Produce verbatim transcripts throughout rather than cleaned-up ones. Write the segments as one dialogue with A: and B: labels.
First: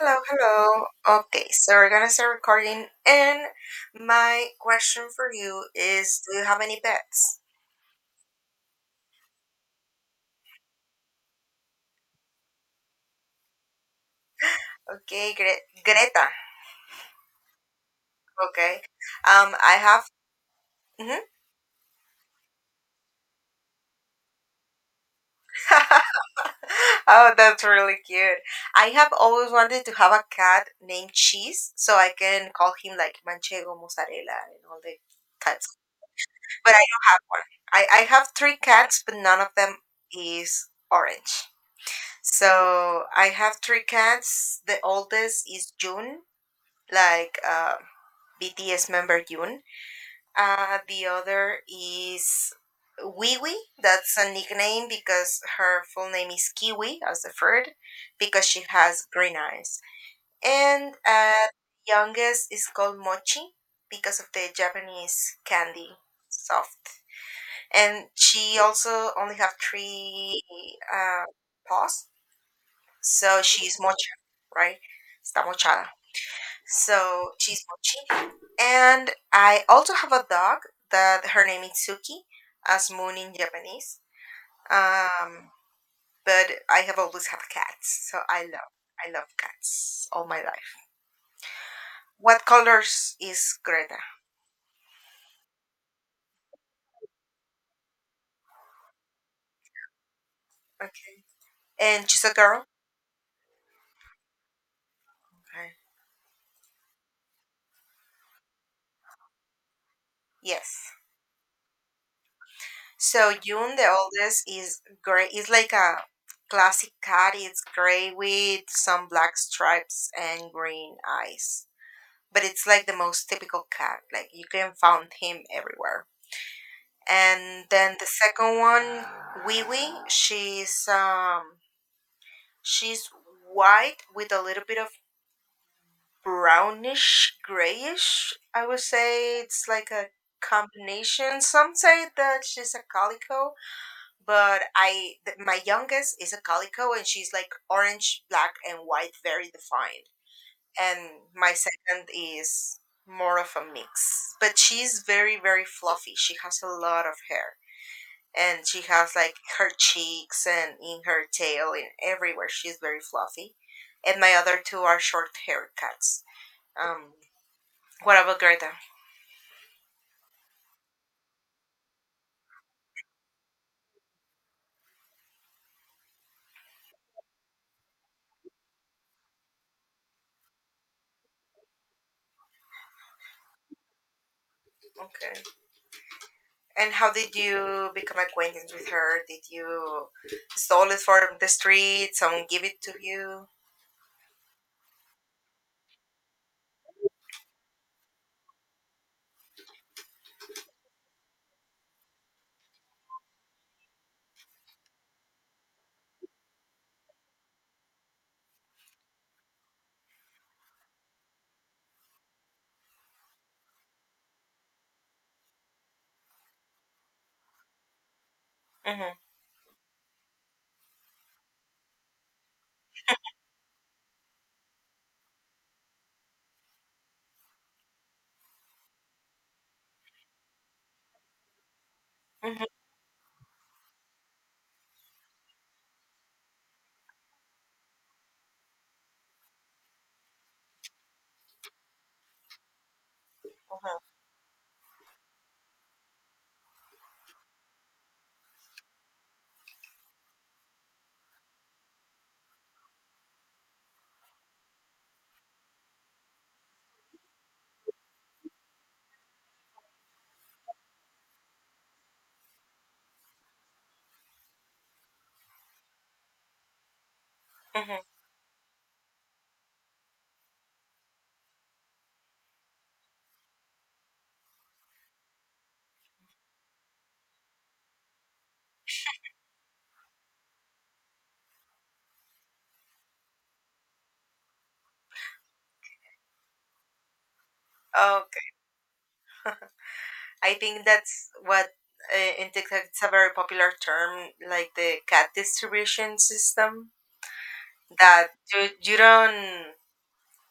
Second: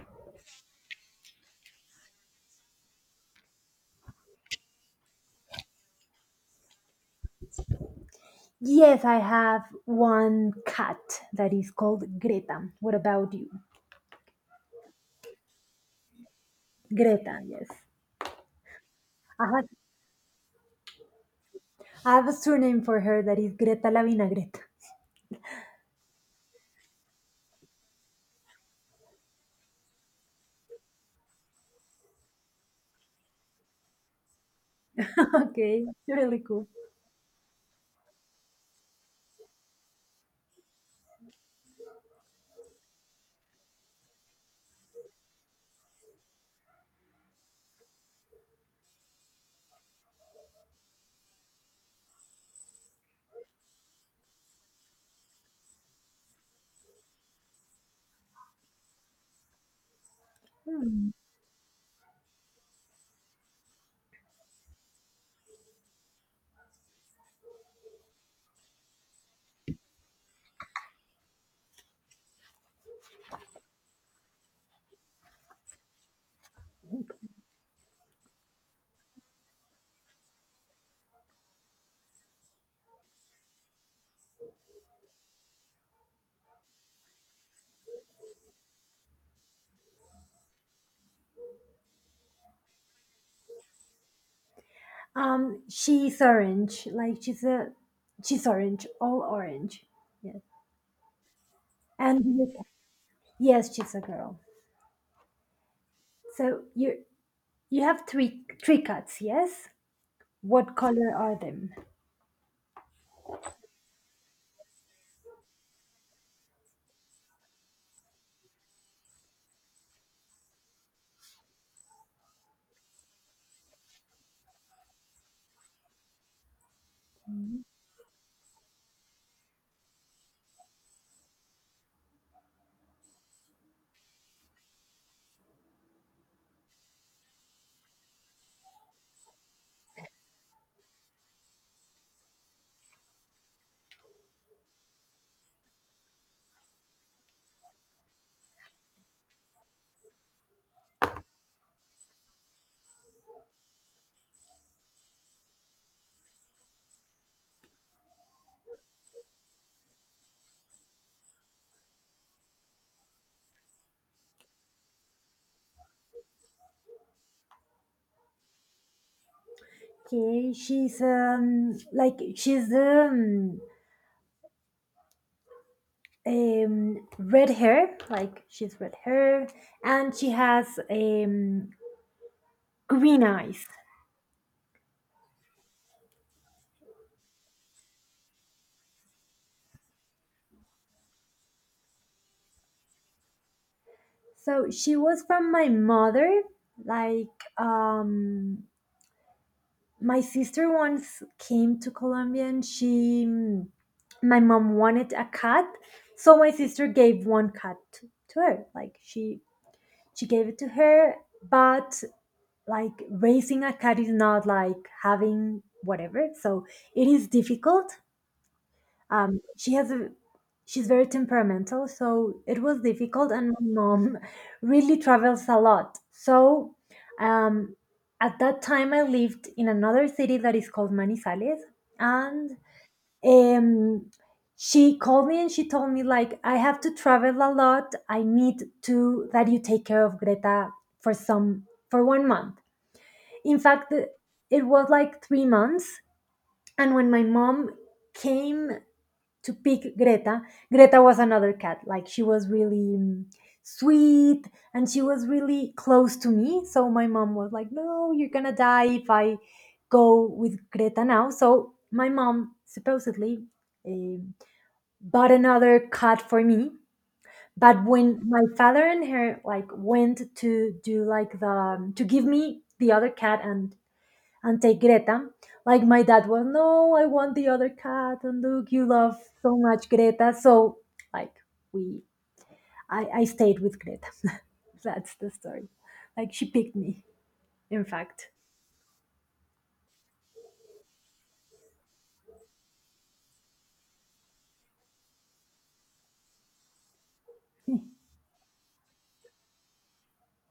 A: Hello, hello. Okay, so we're gonna start recording. And my question for you is, do you have any pets?
B: Yes, I have one cat that is called Greta. What about you?
A: Okay, Gre- Greta.
B: Greta, yes.
A: Okay.
B: I
A: Um,
B: have,
A: I have. Mhm.
B: I have a surname for her that is Greta la Vinagreta.
A: oh, that's really cute. I have always wanted to have a cat named Cheese so I can call him like Manchego, Mozzarella, and all the cats.
B: Okay, really cool.
A: But I don't have one. I, I have three cats, but none of them is orange. So I have three cats. The oldest is June, like uh, B T S member June. Uh, the other is Wee Wee. That's a nickname because her full name is Kiwi, as the third, because she has green eyes. And
B: Hmm.
A: uh, youngest is called Mochi because of the Japanese candy soft. And she also only have three uh, paws so she's mochi, right? Está mochada. So she's mochi. And I also have a dog that her name is Suki, as moon in Japanese. Um, but I have always had cats, so I love I love cats all my life. What colors is Greta?
B: Um, she's orange. Like she's a, she's orange, all orange. Yes,
A: Okay. And
B: and
A: she's a
B: yes,
A: girl.
B: yes, she's a girl.
A: Okay.
B: So you you have three three cats. Yes. What
A: Yes.
B: color are them?
A: So June, the oldest, is gray. It's like a classic cat. It's gray with some black stripes and green eyes. But it's like the most typical cat. Like you can find him everywhere.
B: Hmm.
A: And then the second one, Wiwi, she's um she's white with a little bit of brownish grayish. I would say it's like a combination. Some say that she's a calico, but I th- my youngest is a calico and she's like orange, black, and white, very defined. And my second is more of a mix, but she's very very fluffy. She has a lot of hair and she has like her cheeks and in her tail and everywhere. She's very fluffy. And my other two are short haircuts. Um, what about Greta?
B: Okay, she's um like she's um um red hair, like she's red hair, and she has um green eyes.
A: Okay. And how did you become acquainted with her? Did you stole it from the street? Someone give it to you?
B: So she was from my mother, like, um my sister once came to Colombia, and she my mom wanted a cat, so my sister gave one cat to, to her. Like she she gave it to her. But like raising a cat is not like having whatever, so it is difficult.
A: Mm-hmm.
B: Um, she has a, she's very temperamental, so it was difficult. And my mom really travels a lot. So um, at that time, I lived in another city that is called Manizales, and
A: Mm-hmm.
B: um, she called me and she told me, like, I have to travel a lot. I need to that you take care of Greta for some for one month. In fact,
A: Mm-hmm.
B: it was like three months. And when my mom came to pick Greta. Greta was another cat. Like she was really mm, sweet, and she was really close to me. So my mom was like, "No, you're gonna die if I go with Greta now." So my mom supposedly eh, bought another cat for me. But when my father and her like went to do, like the, to give me the other cat and and take Greta. Like my dad was, no, I want the other cat, and look, you love so much Greta. So like we, I, I stayed with Greta. That's the story. Like she picked me, in
A: Mm-hmm.
B: fact.
A: Okay. I think that's what, uh, in TikTok, it's a very popular term, like the cat distribution system. That you you don't,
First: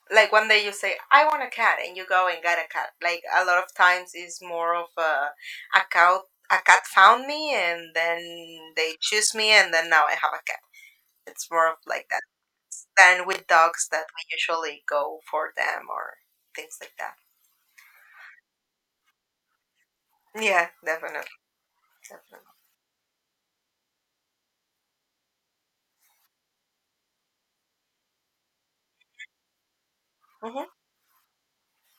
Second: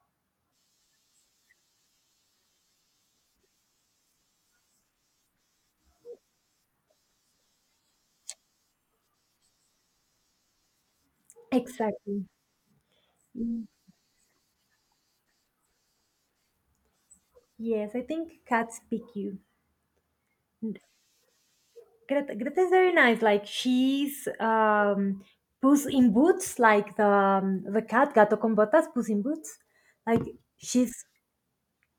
A: like, one day you say I want a cat and you go and get a cat. Like a lot of times it's more of a a cat a cat found me and then they choose me and then now I have a cat. It's more of like that
B: Exactly.
A: than with
B: Mm.
A: dogs that we usually go for them or things like that.
B: Yes, I think cats pick you.
A: Yeah,
B: And
A: definitely,
B: Greta,
A: definitely.
B: Greta is very nice. Like she's um, Puss in Boots, like the um, the cat Gato con Botas, Puss in Boots. Like
A: Mm-hmm.
B: she's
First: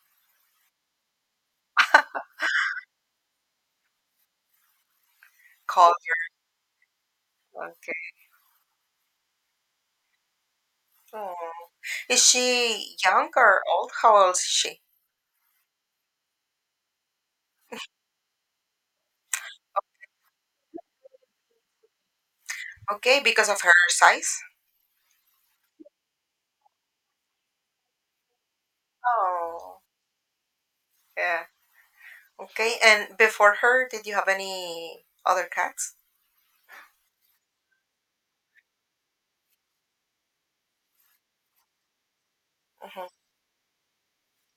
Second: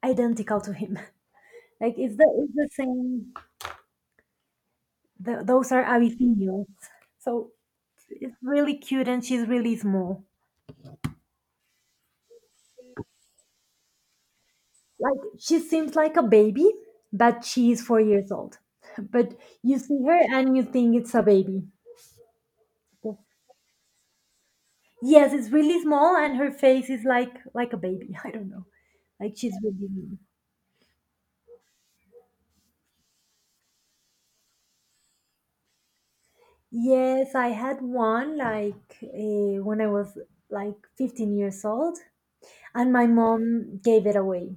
B: identical to him. Like it's the it's the same. Th those are
A: Coffee.
B: Abyssinians. So
A: Okay.
B: it's really cute and she's really small.
A: Oh. Is she young or old? How old is she?
B: Like she seems like a baby, but she is four years old. But you see her and you think it's a baby.
A: Okay, because of her size.
B: Yes, it's really small, and her face is like like a baby. I don't know. Like she's
A: Oh,
B: really small.
A: yeah. Okay, and before her, did you have any other cats?
B: Yes, I had one, like, uh, when I was like fifteen years old, and my
A: Hmm.
B: mom gave it away.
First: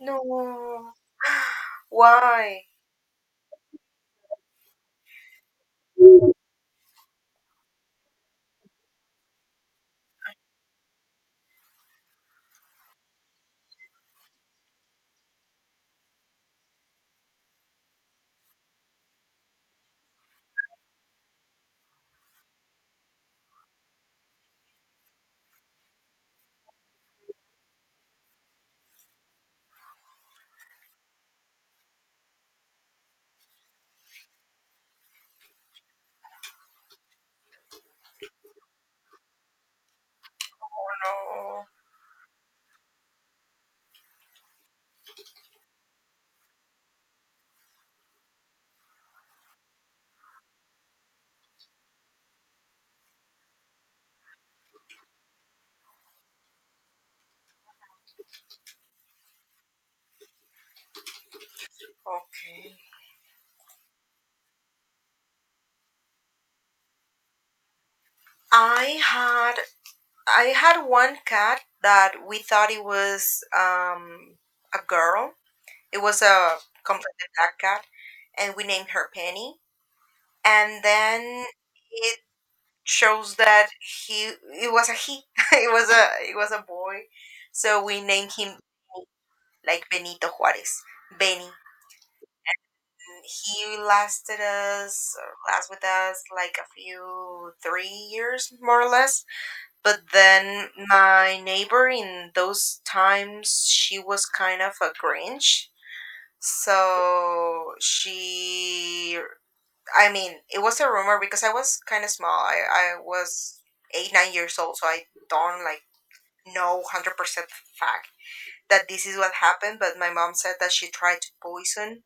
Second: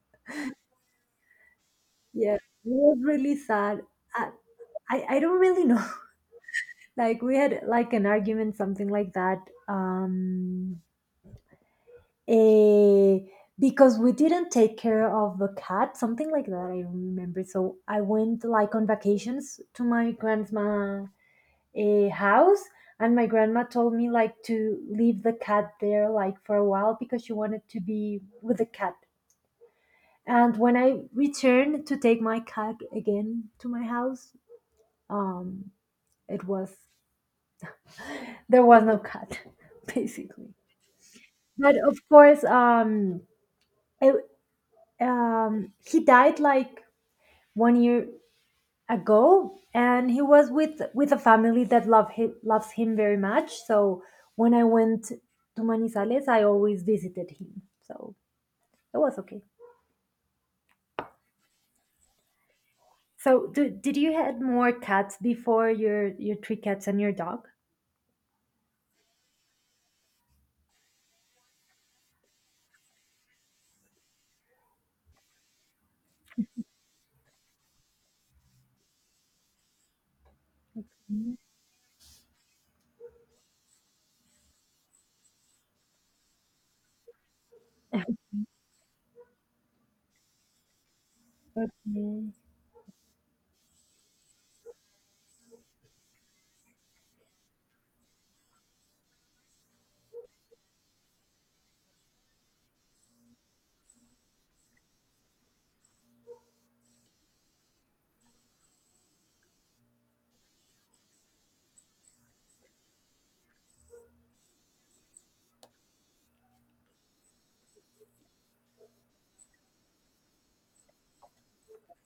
A: No.
B: Yeah, it
A: Why?
B: was really sad. I, I, I don't really know.
A: Oh
B: Like we had like an argument, something like that. um eh, because we didn't take care of the cat, something like that I remember. So I went like on vacations to my grandma, eh, house. And my grandma told me like to leave the cat there like for a while because she wanted to be with the cat. And when I returned to take my cat again to my house, um it was, there was no cat, basically.
A: no.
B: But of course, um, it, um, he died like one year ago, and he was with with a family that love him, loves him very much. So when I went to Manizales, I always visited him. So it was okay.
A: Okay.
B: So do, did you had more cats before your your three cats and your dog?
A: I had I had one cat that we thought it was, um, a girl. It was a completely black cat, and we named her Penny. And
B: Mhm.
A: then it shows that he it was a he. it was a it was a boy, so we named him like Benito Juarez, Benny.
B: Okay.
A: He lasted us, or last with us, like a few three years more or less. But then my neighbor in those times, she was kind of a Grinch. So she, I mean, it was a rumor because I was kind of small. I, I was eight, nine years old, so I don't like know one hundred percent fact that this is what happened. But my mom said that she tried to poison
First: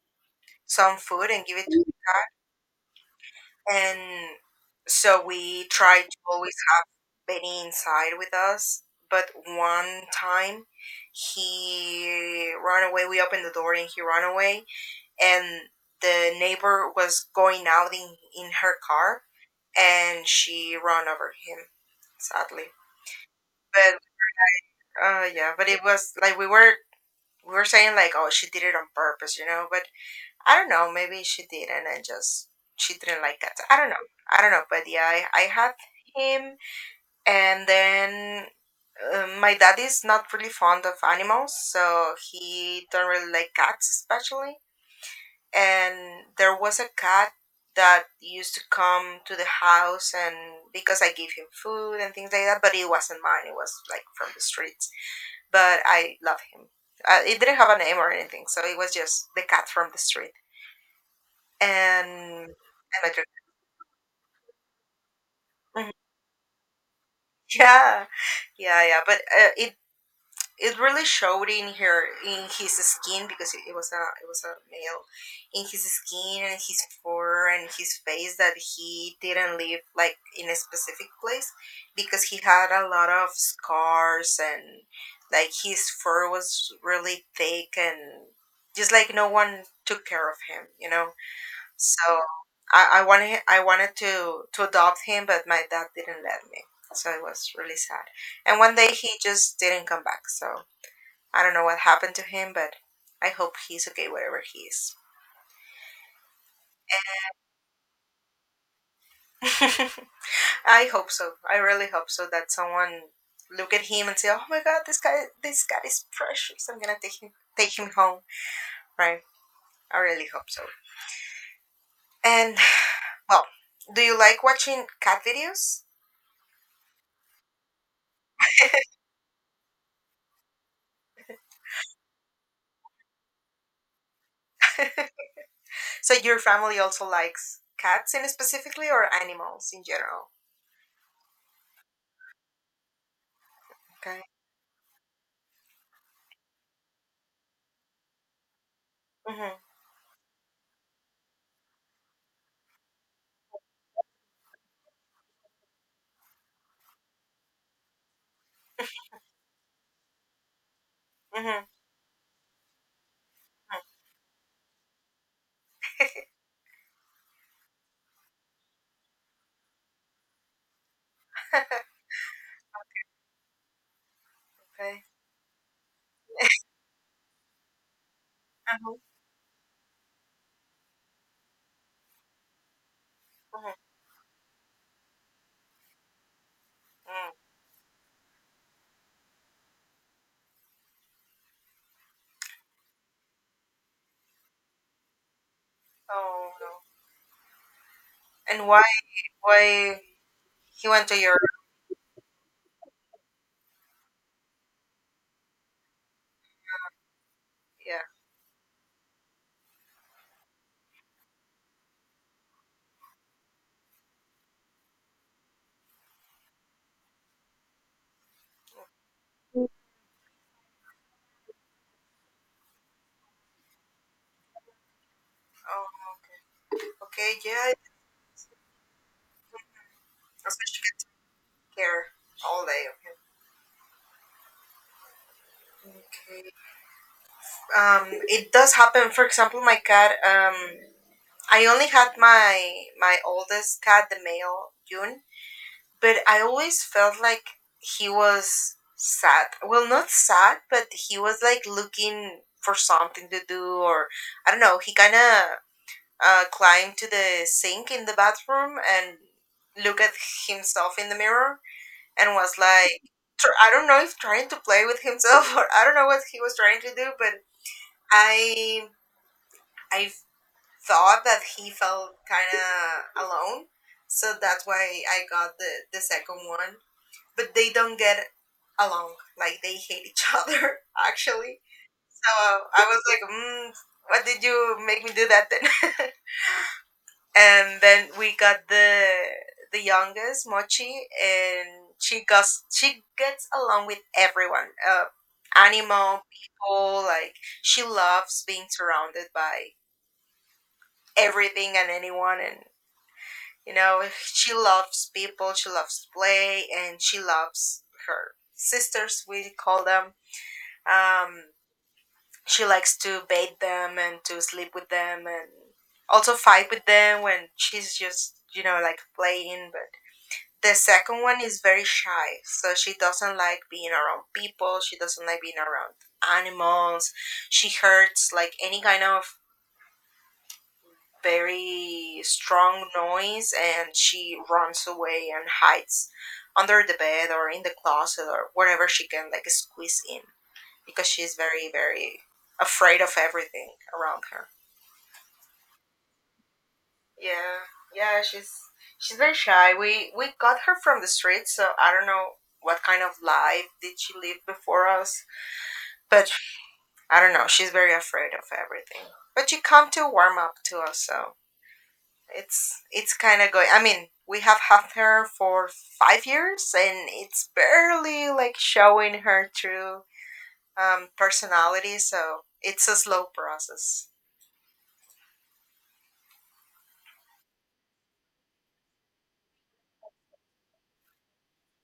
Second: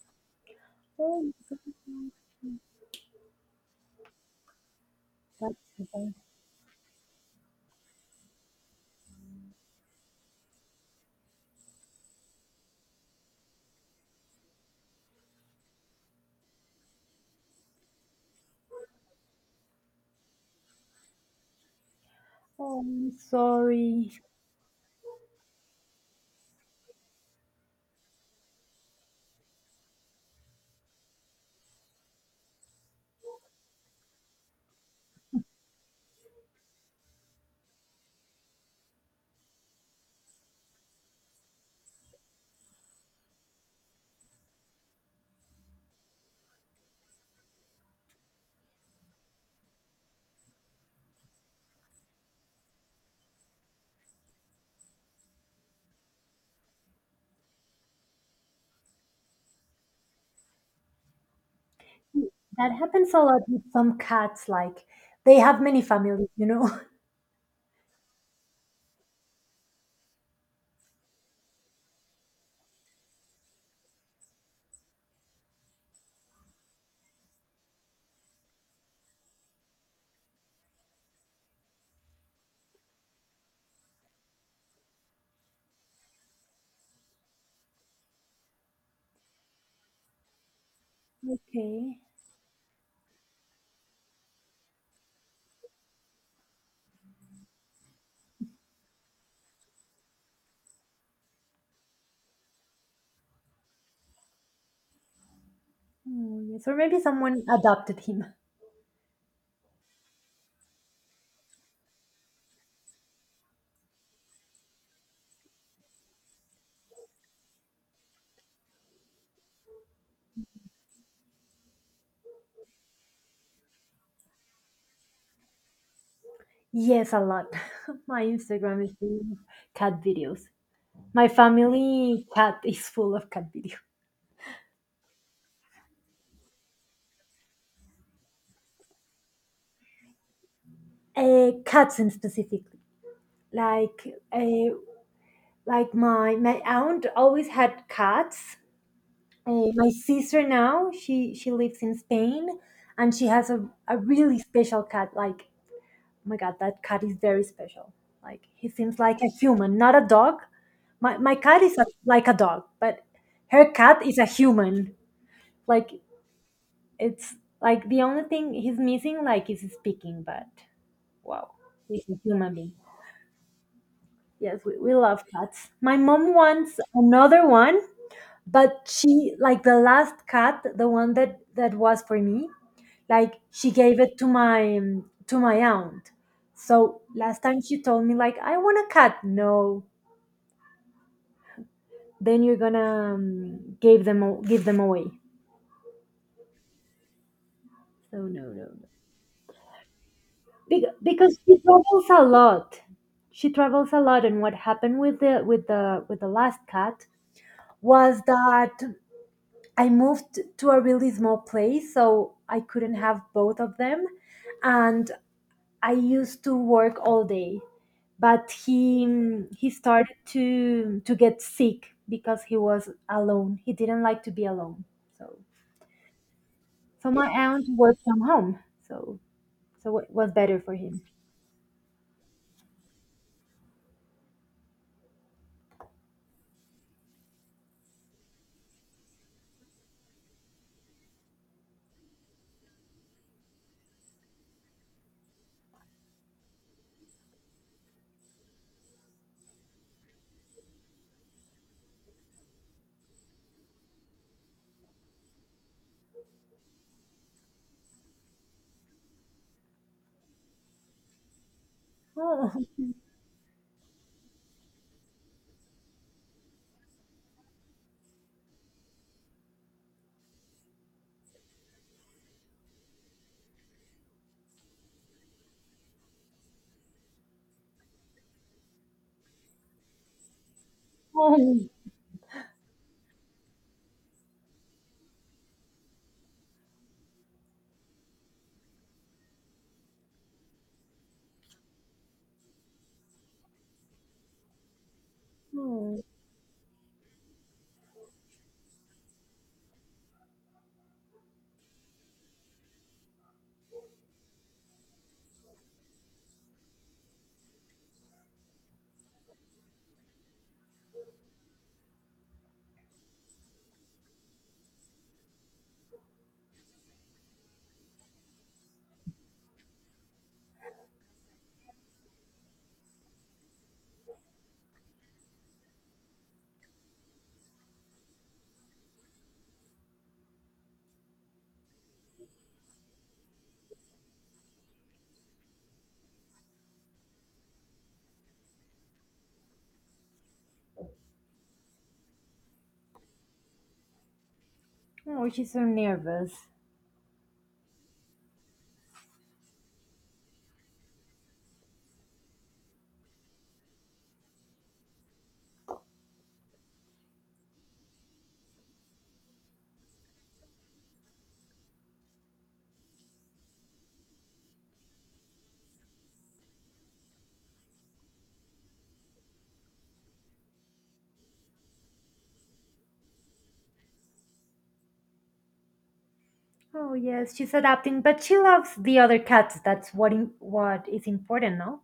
A: some
B: Oh,
A: food and
B: so-
A: give it to the cat. And so
B: that's
A: we
B: so
A: tried
B: bad.
A: to always Benny inside with us. But one time he ran away. We opened the door and he ran away. And the neighbor was going out in, in her car and she ran over him, sadly.
B: Oh, I'm
A: But
B: sorry.
A: uh, yeah, but it was like we were we were saying like, oh, she did it on purpose, you know. But I don't know. Maybe she did, not, and just she didn't like cats. I don't know. I don't know. But yeah, I, I had him, and then um, my dad is not really fond of animals, so he don't really like cats, especially, and there was a cat that used to come to the house and because I gave him food and things like that, but it wasn't mine, it was like from the streets, but I love him. uh, it didn't have a name or anything, so it was just the cat from the street, and, and
B: That
A: my
B: happens a
A: dog-
B: lot with some cats, like they have many
A: Mhm.
B: families, you know.
A: yeah, yeah, yeah, but uh, it it really showed in her, in his skin, because it, it was a it was a male, in his skin and his fur and his face, that he didn't live like in a specific place, because he had a lot of scars and like his fur was really thick and just like no one took care of him, you know.
B: Okay.
A: So I, I wanted I wanted to to adopt him but my dad didn't let me, so it was really sad, and one day he just didn't come back, so I don't know what happened to him, but I hope he's okay wherever he is.
B: Oh, yes. Or maybe someone adopted him.
A: I hope so. I really hope so, that someone look at him and say, "Oh my God, this guy, this guy is precious. I'm gonna take him, take him home." Right? I really hope so. And well, do you like watching cat videos?
B: Yes, a lot. My Instagram is full of cat videos. My family cat is full of cat videos.
A: So your family also likes cats, in specifically, or animals in general?
B: Uh, cats in specifically. Like,
A: Okay.
B: uh, like my my aunt always had cats.
A: Mhm.
B: Uh, my sister now, she she lives in Spain, and she has a, a really special cat. Like, oh my god, that cat is very special. Like he seems like a human, not a dog. My, my cat
A: Mhm.
B: is a, like a dog, but her cat is a human. Like it's like the only thing he's missing like is speaking, but wow, he's a human being. Yes, we, we
A: okay.
B: love cats. My mom wants another one, but
A: Uh-huh.
B: she, like, the last cat, the one that that was for me, like she
A: Mhm.
B: gave it to my um, to my aunt. So
A: Mm.
B: last time she told me like I want a cat. No, then you're gonna um, give them a- give them away.
A: Oh no.
B: So no,
A: And
B: no,
A: why?
B: no.
A: Why he
B: Bec-
A: went to
B: because
A: your?
B: she travels a lot. She travels a lot, and what happened with the with the with the last cat
A: Yeah.
B: was that I moved to a really small place, so I couldn't have both of them. And I used to work all day, but he he started to to get sick because he was alone. He didn't like to be alone. So
A: Oh,
B: so my
A: okay,
B: aunt
A: yeah,
B: worked from home. So so it was better for him.
A: especially care all day. Okay. Okay. Um, it does happen. For example, my cat. Um, I only had my my oldest cat, the male June, but I always felt like he was sad. Well, not sad, but he was like looking for something to do, or I don't know. He kind of uh, climbed to the sink in the bathroom and look at himself in the mirror and was like, tr- I don't know if trying to play with himself, or I don't know what he was trying to do, but I I thought that he felt kind of alone, so that's why I got the the second one. But they don't get along; like they hate each other, actually.
B: Oh,
A: So I was like, mm, what did you make me do that then? and then we got the the youngest Mochi, and she gets she gets along with everyone, uh,
B: oh, oh,
A: animal people. Like she loves being surrounded by everything and anyone, and you know she loves people. She loves play, and she loves her sisters, we call them. Um, she likes to bathe them and to sleep with them, and also fight with them when she's just you know like playing, but the second one is very shy, so she doesn't like being around people. She doesn't like being around animals. She hurts like any kind of very strong noise, and she runs away and hides under the bed or in the closet or wherever she can like squeeze in, because she's very very afraid of everything around her.
B: oh, she's so nervous.
A: Yeah, yeah, she's she's very shy. We we got her from the street, so I don't know what kind of life did she live before us. But I don't know. She's very afraid of everything. But she come to warm up to us, so it's it's kind of going. I mean, we have had her for five years, and it's barely like showing her true, um, personality. So it's a slow process.
B: Oh yes, she's adapting, but she loves the other cats. That's what im- what is important, no?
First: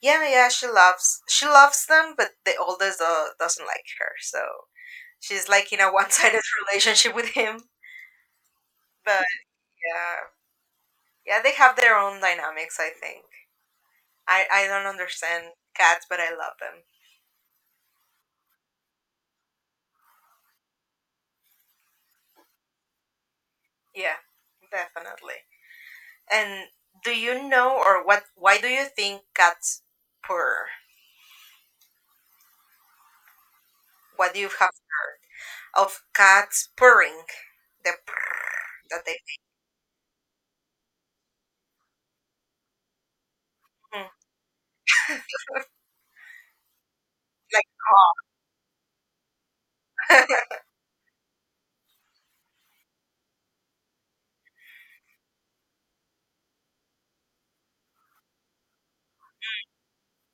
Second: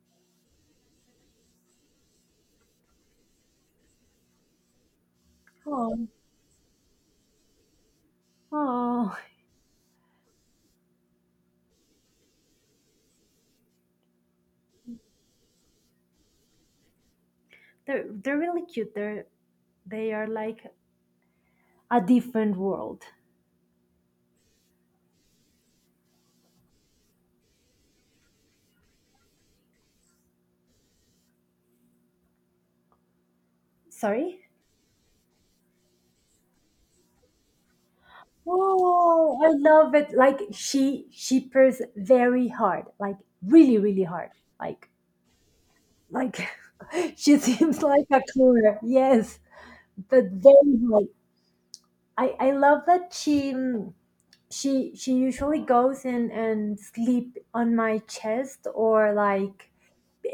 A: Yeah, yeah, she loves she loves them, but the oldest, uh, doesn't like her, so she's like in a
B: Oh,
A: one sided relationship with him.
B: oh,
A: But yeah. Yeah, they have their own dynamics, I think. I, I don't understand cats, but I love them.
B: they're they're really cute. They're, they are like a different world.
A: Yeah, definitely. And do you know or what why do you think cats purr? What
B: Sorry.
A: do you have heard of cats purring? The purr that they
B: Oh, I love it. Like she she purrs very hard, like really, really hard. Like
A: Mm.
B: like she
A: like
B: seems like a cooler. Yes, but
A: cough.
B: very hard. I I love that she mm, she she usually goes and and sleep on my chest or like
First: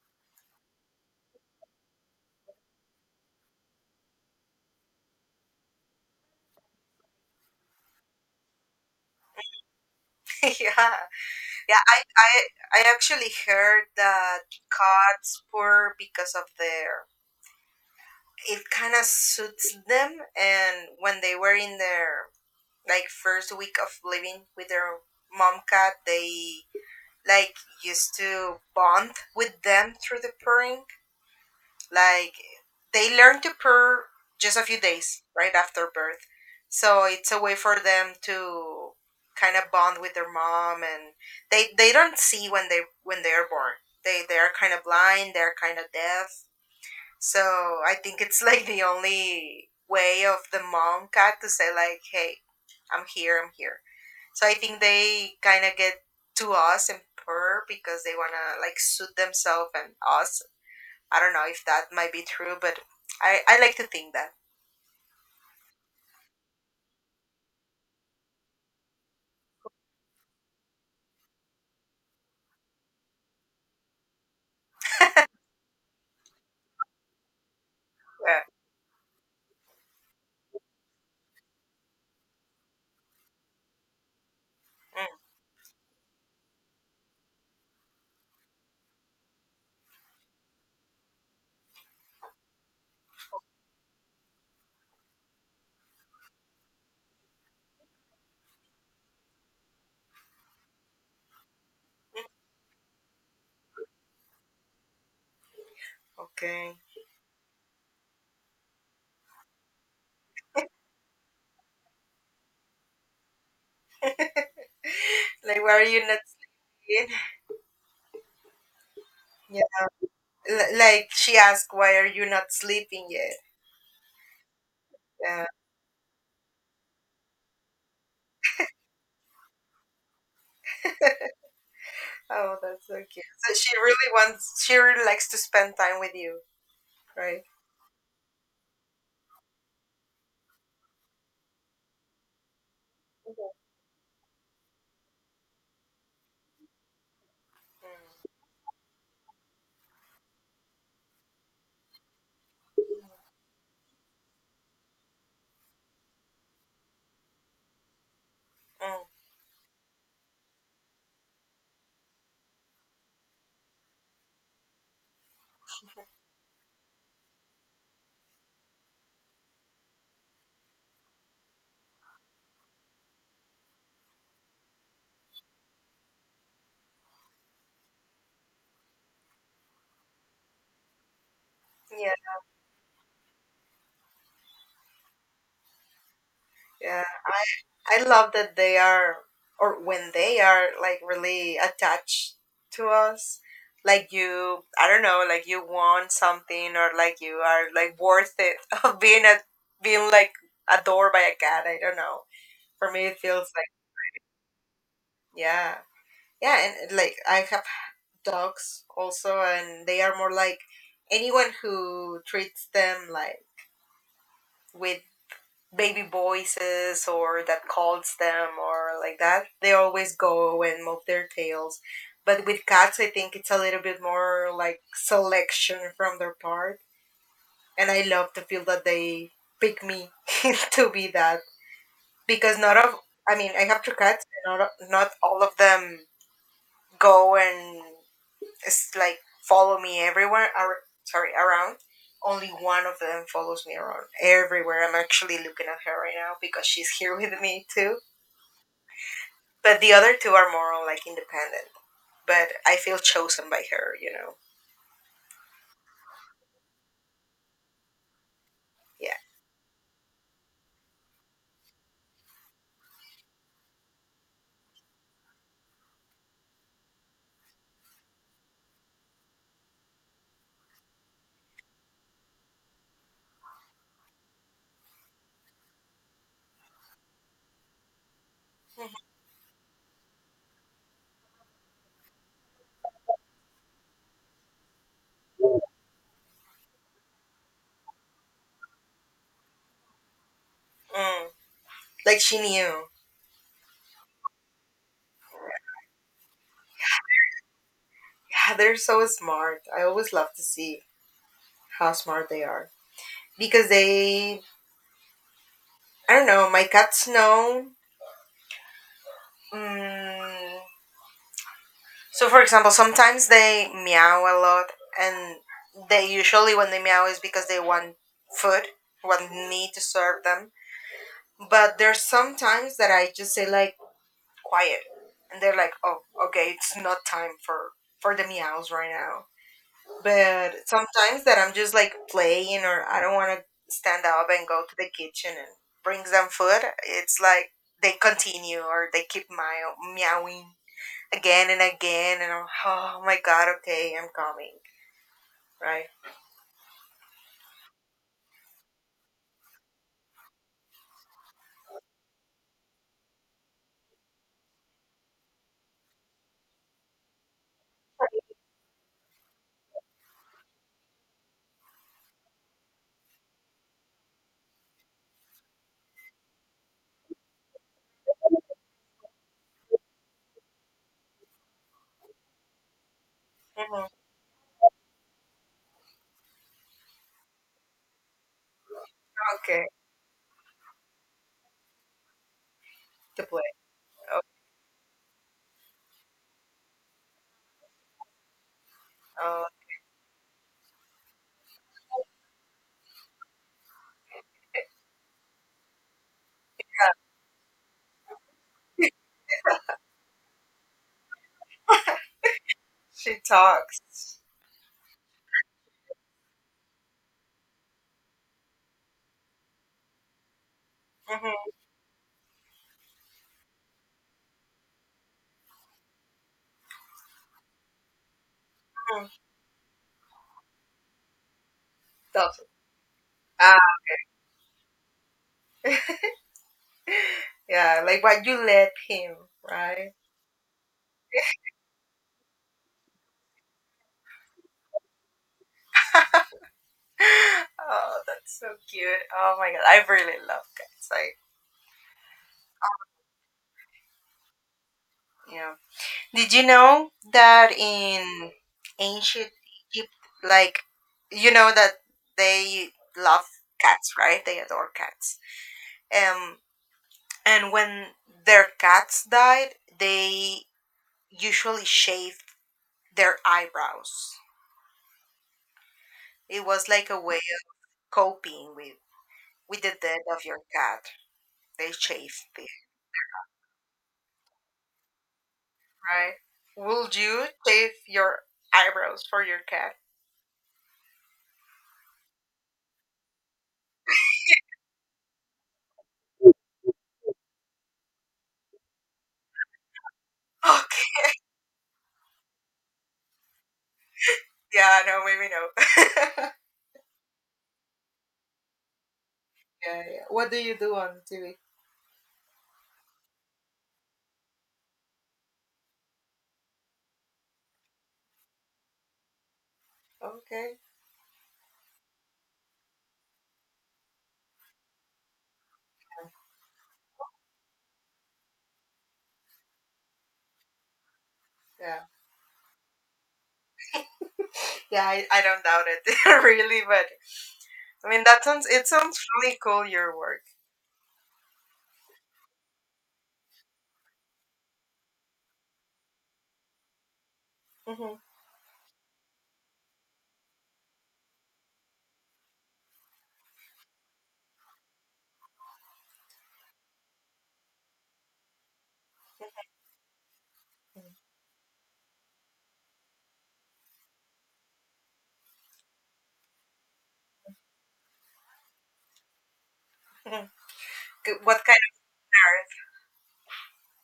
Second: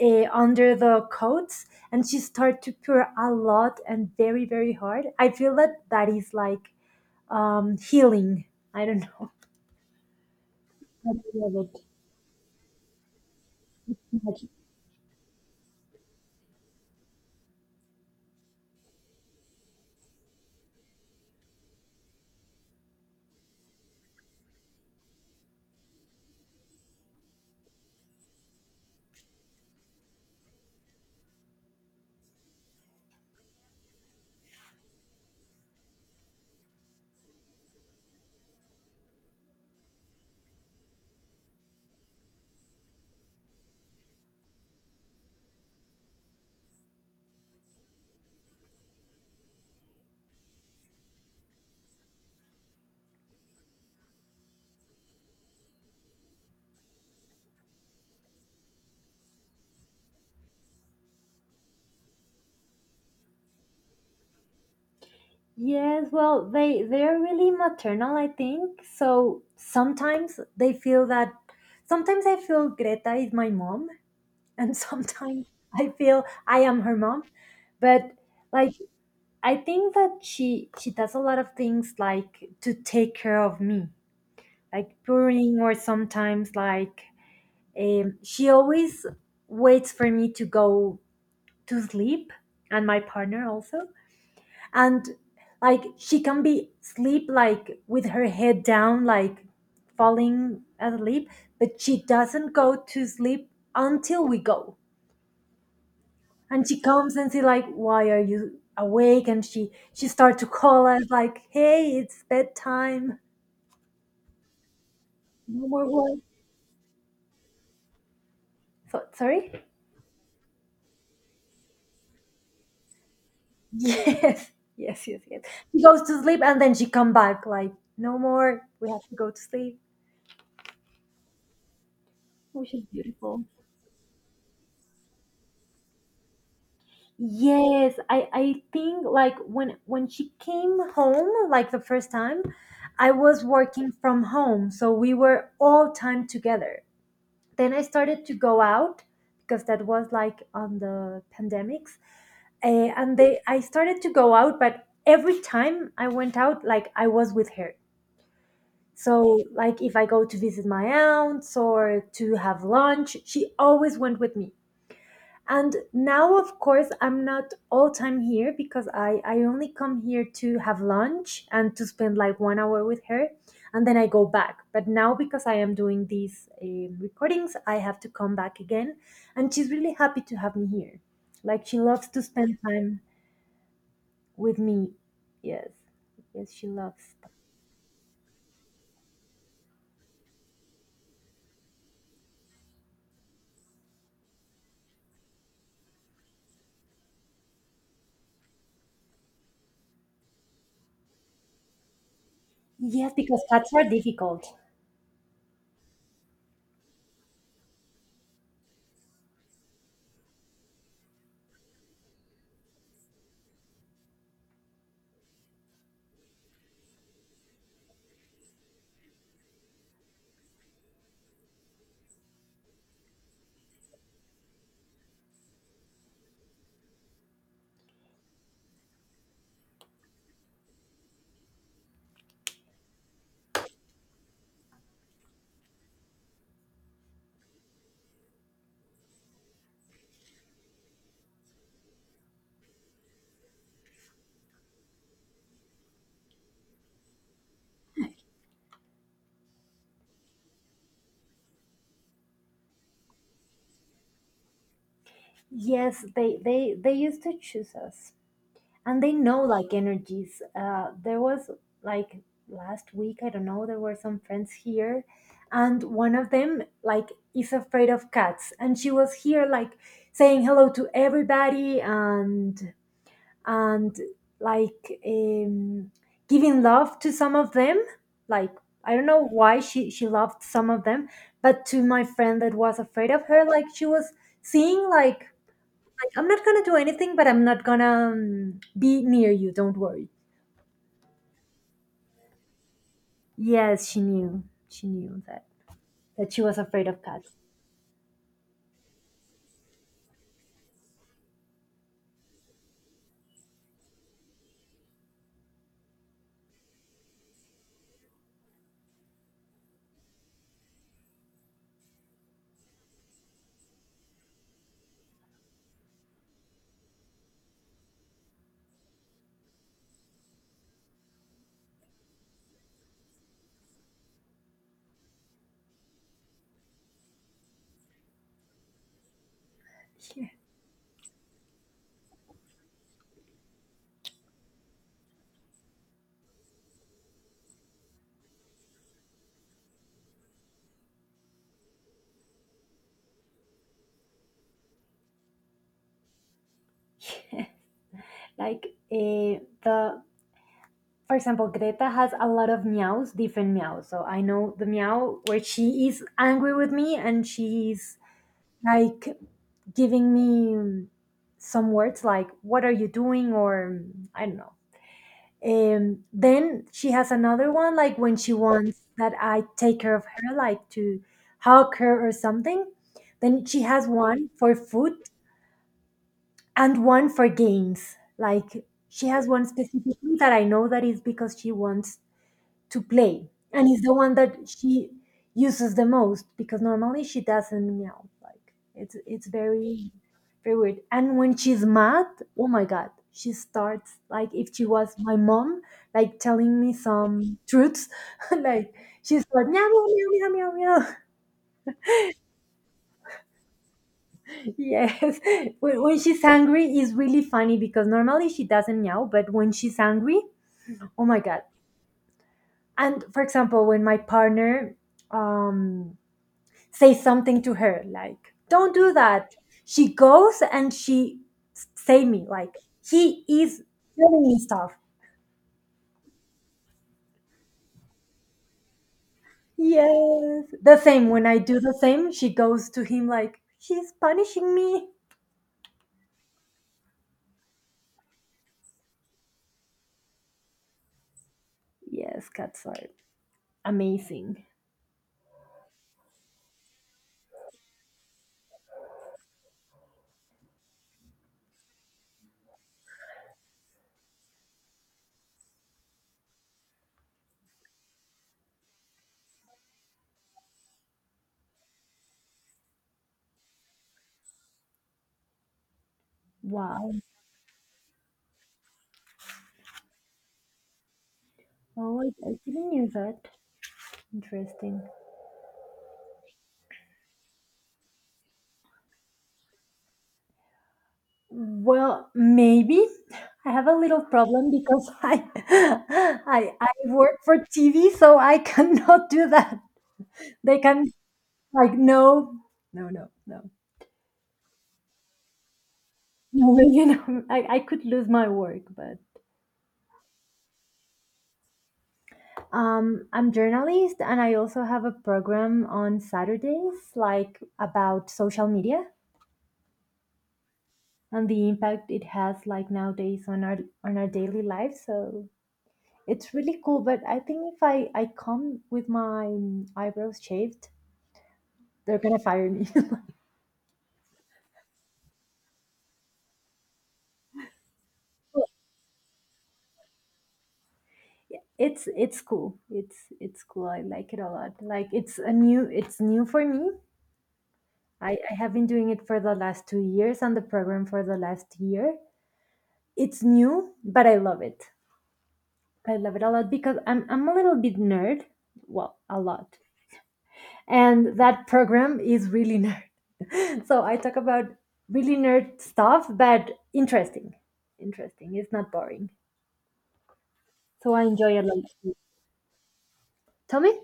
B: eh, under the coats, and she start to purr a lot and very very hard. I feel that that is like um healing. I don't know.
A: yeah.
B: I love
A: Yeah, I, I I actually heard that
B: it.
A: cats purr because of their, it kind of suits them, and when they were in their like first week of living with their mom cat, they like used to bond with them through the purring, like they learn to purr just a few days right after birth, so it's a way for them to kind of bond with their mom, and they they don't see when they when they're born, they they are kind of blind, they're kind of deaf, so I think it's like the only way of the mom cat to say like, "Hey, I'm here, I'm here." So I think they kind of get to us and her because they wanna like suit themselves and us. I don't know if that might be true, but I I like to think that.
B: Yes, well, they they're really maternal, I think. So sometimes they feel that sometimes I feel Greta is my mom, and sometimes I feel I am her mom. But
A: Yeah.
B: like I think that she she does a lot of things like to take care of me, like
A: Mm,
B: purring, or sometimes like um, she always waits for me to go to sleep, and my partner also. And like she can be sleep like with her head down, like falling asleep, but she doesn't go to sleep until we go. And
A: okay.
B: she comes, and she like, why are you awake? And she she starts to call us like, hey, it's bedtime,
A: Like,
B: no
A: why are
B: more
A: you
B: work.
A: not sleeping?
B: So, sorry.
A: Yeah. L- like she asked, "Why are you not sleeping yet?"
B: Yes, yes, yes. Yes,
A: Yeah.
B: she goes to sleep, and then she come back like, no more, we have to go to sleep.
A: Oh,
B: Which is
A: that's so cute.
B: beautiful.
A: So she really wants. She really likes to spend time with you, right?
B: Yes, I I think like when when she came home like the first time, I was
A: Mhm.
B: working from home, so we were all time together. Then I started
A: Mm.
B: to go out, because that was like on the pandemics, uh, and they I started to go out, but every time I went out, like I was with her.
A: Mm,
B: So like if I go to visit my aunts or to have lunch, she always went with me. And now of course I'm not all time here, because i I only come here to have lunch and to spend like one hour with her, and then I go back. But now because I am doing these um recordings, I have to come back again. And she's really happy to have me here, like she loves
A: yeah,
B: to spend time with me. Yes, yes, she
A: yeah.
B: loves.
A: I, I love that they are, or when they are, like really attached to us. Like you, I don't know, like you want something, or like you are like worth it of being a being like adored by a cat. I don't know. For me,
B: Yes,
A: it
B: because
A: feels like
B: cats are difficult.
A: yeah, yeah, and like I have dogs also, and they are more like anyone who treats them like with baby voices or that calls them or like that, they always go and move their tails. But with cats, I think it's a little bit more like selection from their part. And I love to feel that they pick me to be that because not of, I mean, I have two cats, and not, not all of them go and it's like follow me everywhere. Ar- sorry, around. Only one of them follows me around everywhere. I'm actually looking at her right now because she's here with me too. But the other two are more on, like independent. But I feel chosen by her, you know.
B: Yes, they they they used to choose us, and they
A: Yeah.
B: know like energies. Uh, there was, like, last week, I don't know, there were some friends here, and one of them, like, is afraid of cats. And she was here like saying hello to everybody, and and like, um giving love to some of them. Like, I don't
A: Mhm.
B: know why she she loved some of them. But to my friend that was afraid of her, like she was seeing like, I'm not gonna do anything, but I'm not gonna um, be near you. Don't worry.
A: Mm. Like she knew.
B: Yes, she knew. She knew that that she was afraid of cats.
A: Yeah, they're so smart. I always love to see how smart they are because they. I don't know. My cats know. Mm, so, for example, sometimes they meow a lot, and they usually, when they meow, is because they want food, want me to serve them. But there's some times that I just say, like, quiet. And they're like, oh, okay, it's not time for, for the meows right now.
B: Yeah,
A: But sometimes that I'm just like playing, or I don't want to stand up and go to the kitchen and bring them food, it's like they continue or they keep meow- meowing again and again, and I'm, oh my god, okay, I'm coming, right?
B: like, uh, the, for example, Greta has a lot of meows, different meows. So I know the meow where she is angry with me, and she's like giving me um, some words like "What are you doing?" or um, I don't know. Um, then she has another one, like when she wants that I take care of her, like to hug her or something. Then she
A: Hmm.
B: has one for food and one for games. Like she has one
A: Okay,
B: specifically that I know that is because she wants to
A: to
B: play,
A: play.
B: and it's the one
A: Oh,
B: that she uses the most because normally she doesn't meow. Like it's it's
A: oh,
B: very very weird. And when she's mad, oh my god, she starts like if she was my mom, like telling me some truths. Like she's like meow meow meow meow meow meow.
A: she talks.
B: Yes, when, when she's angry is really funny because normally she doesn't meow, but when she's angry, oh my god.
A: Mm-hmm.
B: And for example, when my partner um say something to her like "Don't do
A: Mm-hmm.
B: that," she goes and she say me
A: Talks.
B: like he
A: Ah,
B: is telling me stuff.
A: yeah, like but you let him, right?
B: Yes, the same when I do the same, she goes to him like she's punishing me.
A: Oh, that's so cute. Oh my god, I really love cats. Like,
B: Yes, cats are amazing.
A: yeah. Did you know that in ancient Egypt, like, you know that they love cats, right? They adore cats. Um, And when their cats died, they usually shaved their eyebrows. It was like
B: Wow.
A: a way of coping with, with the death of your cat. They
B: oh i,
A: shaved
B: I
A: it,
B: didn't knew that. Interesting.
A: right? Would you shave your eyebrows for your cat?
B: Well, maybe. I have a little problem because I i i work for tv, so I cannot do that. They can.
A: Okay.
B: Like, no, no, no, no.
A: Yeah, no, maybe no. Yeah,
B: No, you know, I, I could lose my work, but
A: yeah. What do you do on T V?
B: um, I'm journalist and I also have a program on Saturdays, like about social media
A: Okay.
B: and the impact it has like nowadays on our on our daily life. So it's really cool. But I think if I, I come with my eyebrows shaved,
A: Yeah.
B: they're gonna fire me.
A: Yeah, I, I don't doubt it really, but I mean that sounds it sounds really cool your work.
B: it's it's cool. It's it's cool. I like it a lot. Like it's a new it's new for me.
A: Hmm.
B: I, I have been doing it for the last two years, and the program for the last year. It's new, but I love it. I love it a lot because I'm I'm a little bit nerd. Well, a lot. And that program is really nerd. So I talk about really nerd stuff, but interesting. Interesting. It's not boring. So I enjoy it
A: What
B: a
A: kind? Of?
B: lot. Tell me.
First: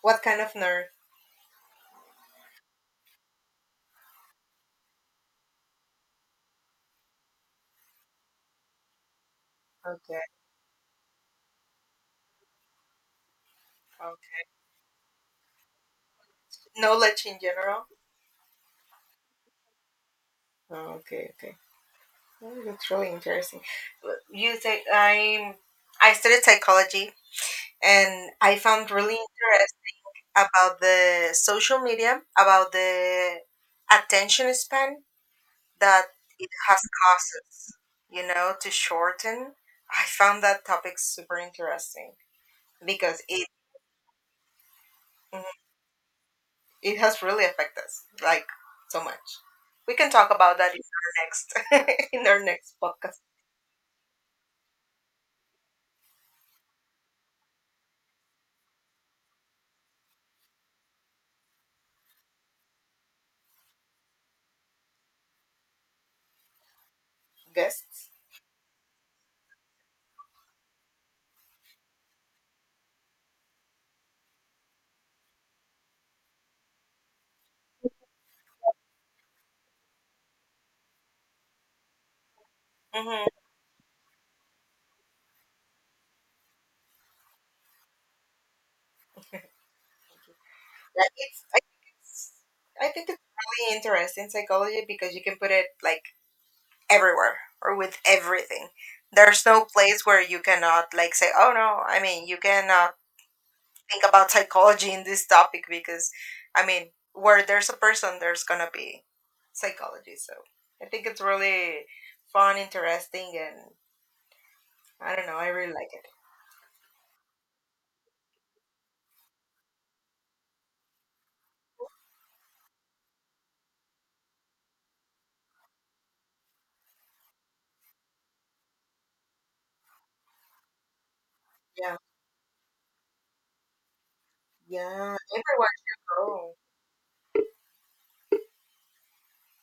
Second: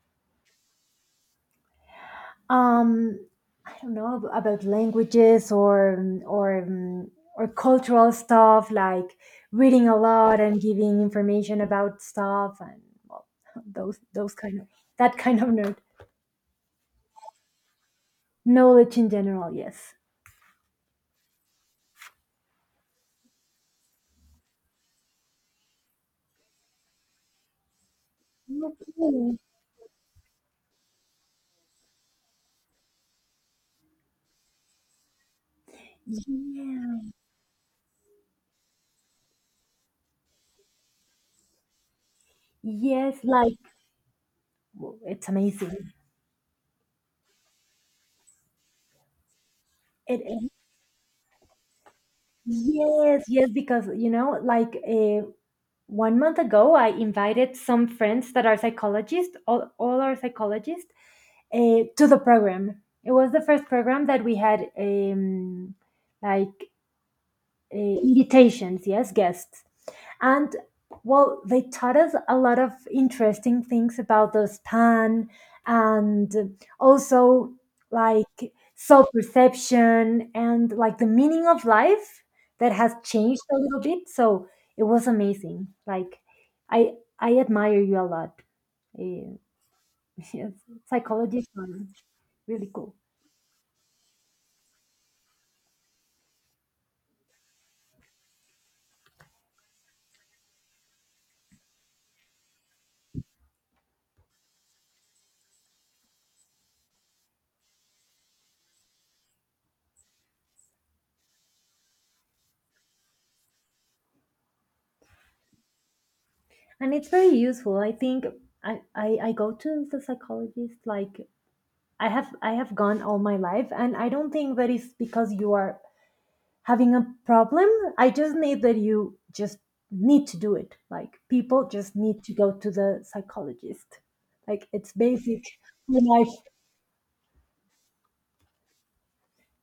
A: What kind of nerd?
B: Um I don't know ab- about languages, or um, or um, or cultural stuff, like reading a
A: Okay,
B: lot and giving information about stuff and well, those those
A: okay.
B: kind of that kind of nerd
A: Knowledge in general.
B: knowledge in general. Yes.
A: Oh, okay, okay. Oh, that's really interesting. You say I'm. I studied psychology, and I found really
B: Okay.
A: interesting about the social media, about the attention span that it has
B: Yeah.
A: causes. You know, to shorten. I found that topic super interesting because
B: Yes.
A: it.
B: Like w- it's amazing.
A: It has really affected us, like so much. We can
B: It,
A: talk
B: it-
A: about that in our next in our next podcast
B: yes. Yes. Because you know, like uh, one month ago, I invited some friends that are psychologists. All all are psychologists, uh, to the program. It was the first program that we had um, like uh,
A: guests.
B: invitations, yes, guests. And well, they taught us a lot of interesting things about the span, and also like self perception and like the meaning of life that has
A: Hmm. Yeah,
B: changed a little bit. So it was amazing. Like, I I admire you a lot. Uh, yes,
A: it's,
B: psychologist,
A: I
B: um,
A: think it's
B: really
A: I
B: cool.
A: think it's really interesting psychology because you can put it like everywhere or with everything. There's no place where you cannot like say, oh no. I mean, you cannot think about psychology in this topic because, I mean, where there's a person, there's gonna be psychology. So I think it's really fun, interesting, and I don't know. I really like it.
B: And it's very useful, I think. I, I i go to the psychologist. Like i have i have gone all my life, and I don't think that is because you are having a problem. I just need that you just need to do it. Like people just
A: Yeah,
B: need to go to the psychologist, like it's
A: yeah.
B: basic
A: Everyone
B: for
A: should
B: life.
A: go.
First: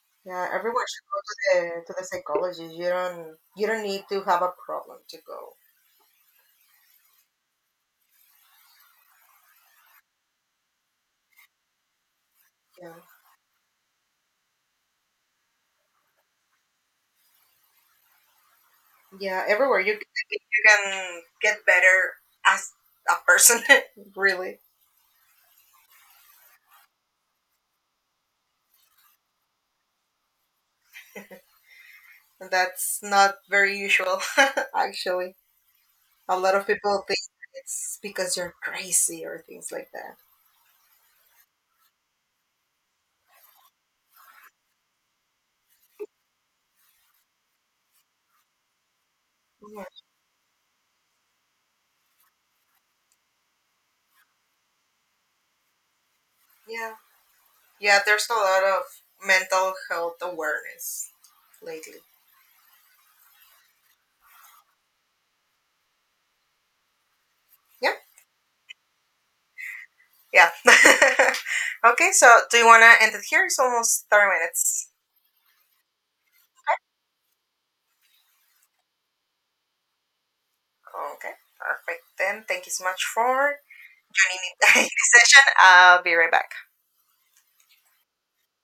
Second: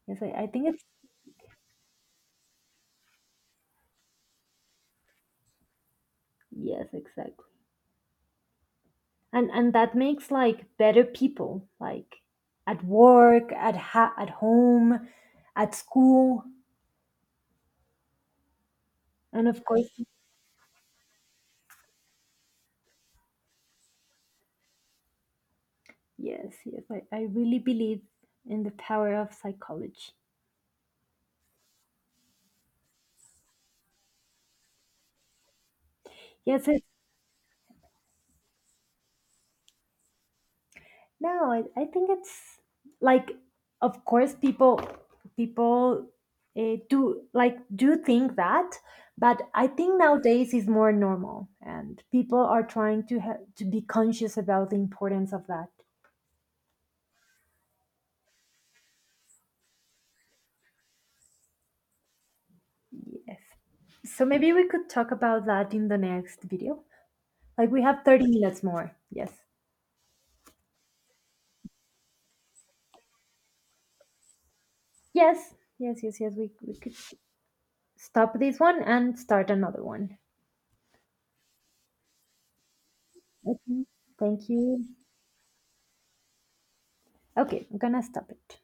B: yes i, I
A: Yeah,
B: think it's
A: everyone should go to the to the psychologist. You don't you don't need to have a problem to go.
B: yes exactly. And and that makes like better people, like at
A: Yeah,
B: work, at ha- at home, at school,
A: yeah.
B: and of
A: Everywhere
B: course.
A: you you can get better as a person. Really,
B: Yes, yes, I, I really believe in the power of psychology.
A: and that's not very usual. Actually, a lot of
B: Yes, it's
A: people think it's because you're crazy or things like that.
B: no, I, I think it's like of course people people uh, do like do think that, but I
A: Yeah,
B: think nowadays is more normal and people are trying to ha- to be conscious about the importance of that.
A: yeah. Yeah, there's a lot of mental health awareness lately.
B: Yes. So maybe we could talk about that in the next video. Like we
A: Yeah.
B: have thirty minutes more. Yes.
A: Yeah. Okay, so do you want to end it here? It's almost thirty minutes.
B: Yes. Yes, yes, yes. We, we could stop this one and start another one.
A: Okay, perfect. Then thank you so much for
B: Okay,
A: joining
B: thank
A: me
B: you.
A: in this session. I'll be right back.
B: Okay, I'm gonna stop it.